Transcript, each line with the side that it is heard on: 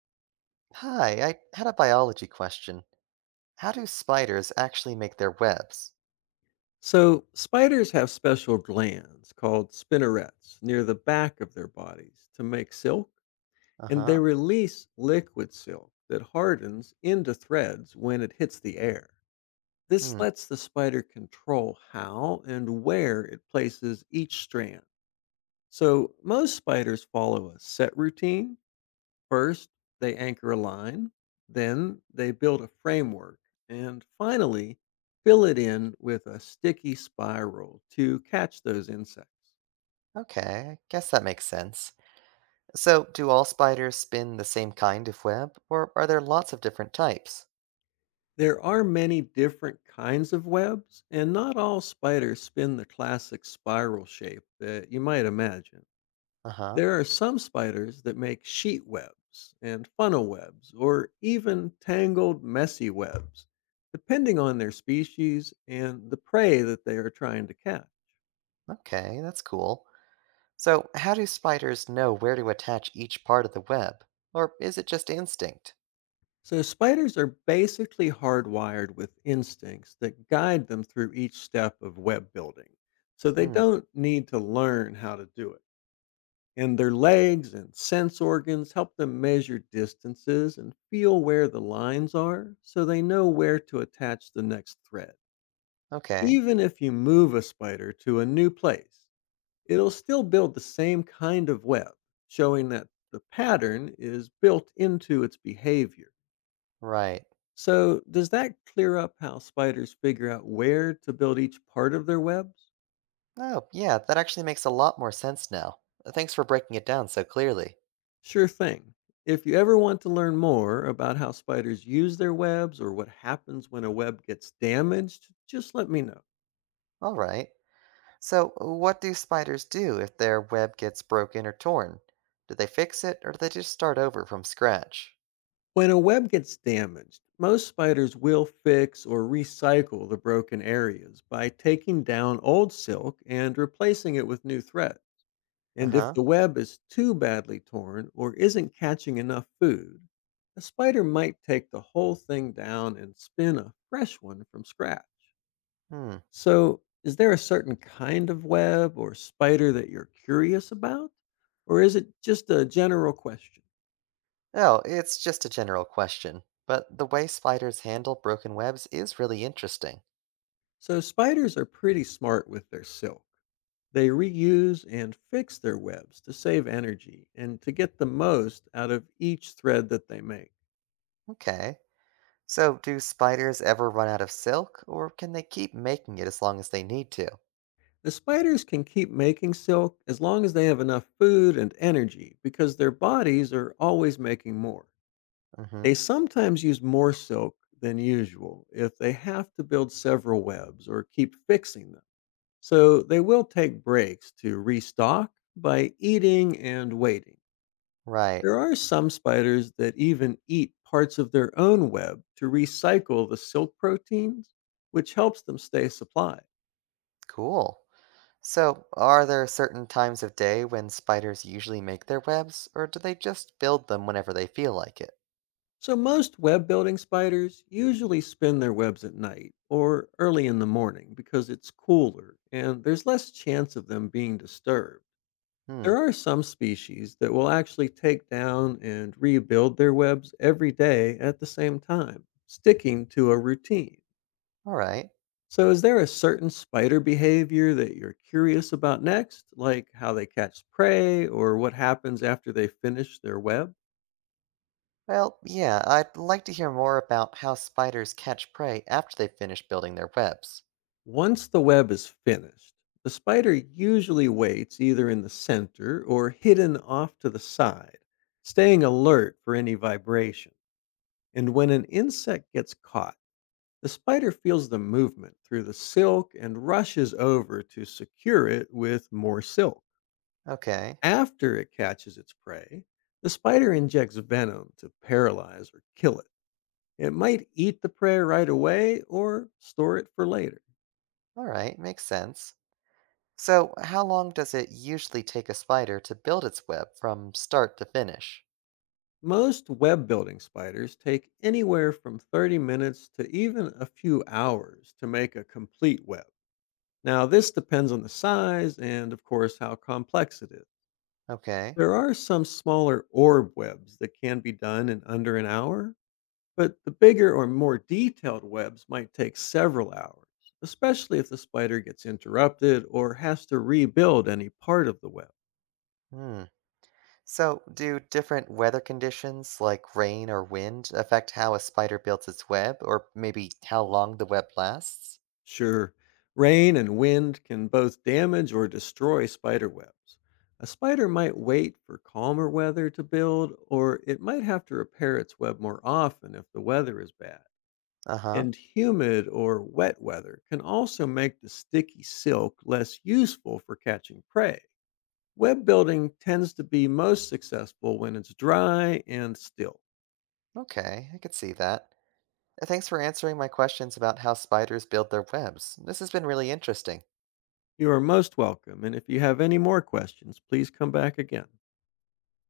right: Hi, I had a biology question. How do spiders actually make their webs?
left: So, spiders have special glands called spinnerets near the back of their bodies to make silk, and they
right: Uh-huh.
left: release liquid silk that hardens into threads when it hits the air. This
right: Hmm.
left: lets the spider control how and where it places each strand. So, most spiders follow a set routine. First, they anchor a line, then they build a framework, and finally, fill it in with a sticky spiral to catch those insects.
right: Okay, I guess that makes sense. So, do all spiders spin the same kind of web, or are there lots of different types?
left: There are many different kinds of webs, and not all spiders spin the classic spiral shape that you might imagine.
right: Uh-huh.
left: There are some spiders that make sheet webs and funnel webs, or even tangled, messy webs, depending on their species and the prey that they are trying to catch.
right: Okay, that's cool. So, how do spiders know where to attach each part of the web? Or is it just instinct?
left: So, spiders are basically hardwired with instincts that guide them through each step of web building. So, they
right: Hmm.
left: don't need to learn how to do it. And their legs and sense organs help them measure distances and feel where the lines are so they know where to attach the next thread.
right: Okay.
left: Even if you move a spider to a new place, it'll still build the same kind of web, showing that the pattern is built into its behavior.
right: Right.
left: So, does that clear up how spiders figure out where to build each part of their webs?
right: Oh, yeah, that actually makes a lot more sense now. Thanks for breaking it down so clearly.
left: Sure thing. If you ever want to learn more about how spiders use their webs or what happens when a web gets damaged, just let me know.
right: All right. So, what do spiders do if their web gets broken or torn? Do they fix it or do they just start over from scratch?
left: When a web gets damaged, most spiders will fix or recycle the broken areas by taking down old silk and replacing it with new thread.
right: Uh
left: And if
right: huh.
left: the web is too badly torn or isn't catching enough food, a spider might take the whole thing down and spin a fresh one from scratch.
right: Hmm.
left: So, is there a certain kind of web or spider that you're curious about? Or is it just a general question?
right: Oh, it's just a general question, but the way spiders handle broken webs is really interesting.
left: So, spiders are pretty smart with their silk. They reuse and fix their webs to save energy and to get the most out of each thread that they make.
right: Okay. So, do spiders ever run out of silk or can they keep making it as long as they need to?
left: The spiders can keep making silk as long as they have enough food and energy because their bodies are always making more.
right: Mm hmm.
left: They sometimes use more silk than usual if they have to build several webs or keep fixing them. So they will take breaks to restock by eating and waiting.
right: Right.
left: There are some spiders that even eat parts of their own web to recycle the silk proteins, which helps them stay supplied.
right: Cool. So, are there certain times of day when spiders usually make their webs or do they just build them whenever they feel like it?
left: So, most web building spiders usually spin their webs at night or early in the morning because it's cooler and there's less chance of them being disturbed.
right: Hmm.
left: There are some species that will actually take down and rebuild their webs every day at the same time, sticking to a routine.
right: All right.
left: So, is there a certain spider behavior that you're curious about next, like how they catch prey or what happens after they finish their web?
right: Well, yeah, I'd like to hear more about how spiders catch prey after they finish building their webs.
left: Once the web is finished, the spider usually waits either in the center or hidden off to the side, staying alert for any vibration. And when an insect gets caught, the spider feels the movement through the silk and rushes over to secure it with more silk.
right: Okay.
left: After it catches its prey, the spider injects venom to paralyze or kill it. It might eat the prey right away or store it for later.
right: All right, makes sense. So, how long does it usually take a spider to build its web from start to finish?
left: Most web building spiders take anywhere from 30 minutes to even a few hours to make a complete web. Now, this depends on the size and, of course, how complex it is.
right: Okay.
left: There are some smaller orb webs that can be done in under an hour, but the bigger or more detailed webs might take several hours, especially if the spider gets interrupted or has to rebuild any part of the web.
right: Hmm. So, do different weather conditions like rain or wind affect how a spider builds its web, or maybe how long the web lasts?
left: Sure, rain and wind can both damage or destroy spider webs. A spider might wait for calmer weather to build, or it might have to repair its web more often if the weather is bad.
right: Uh huh.
left: And humid or wet weather can also make the sticky silk less useful for catching prey. Web building tends to be most successful when it's dry and still.
right: Okay, I could see that. Thanks for answering my questions about how spiders build their webs. This has been really interesting.
left: You are most welcome, and if you have any more questions, please come back again.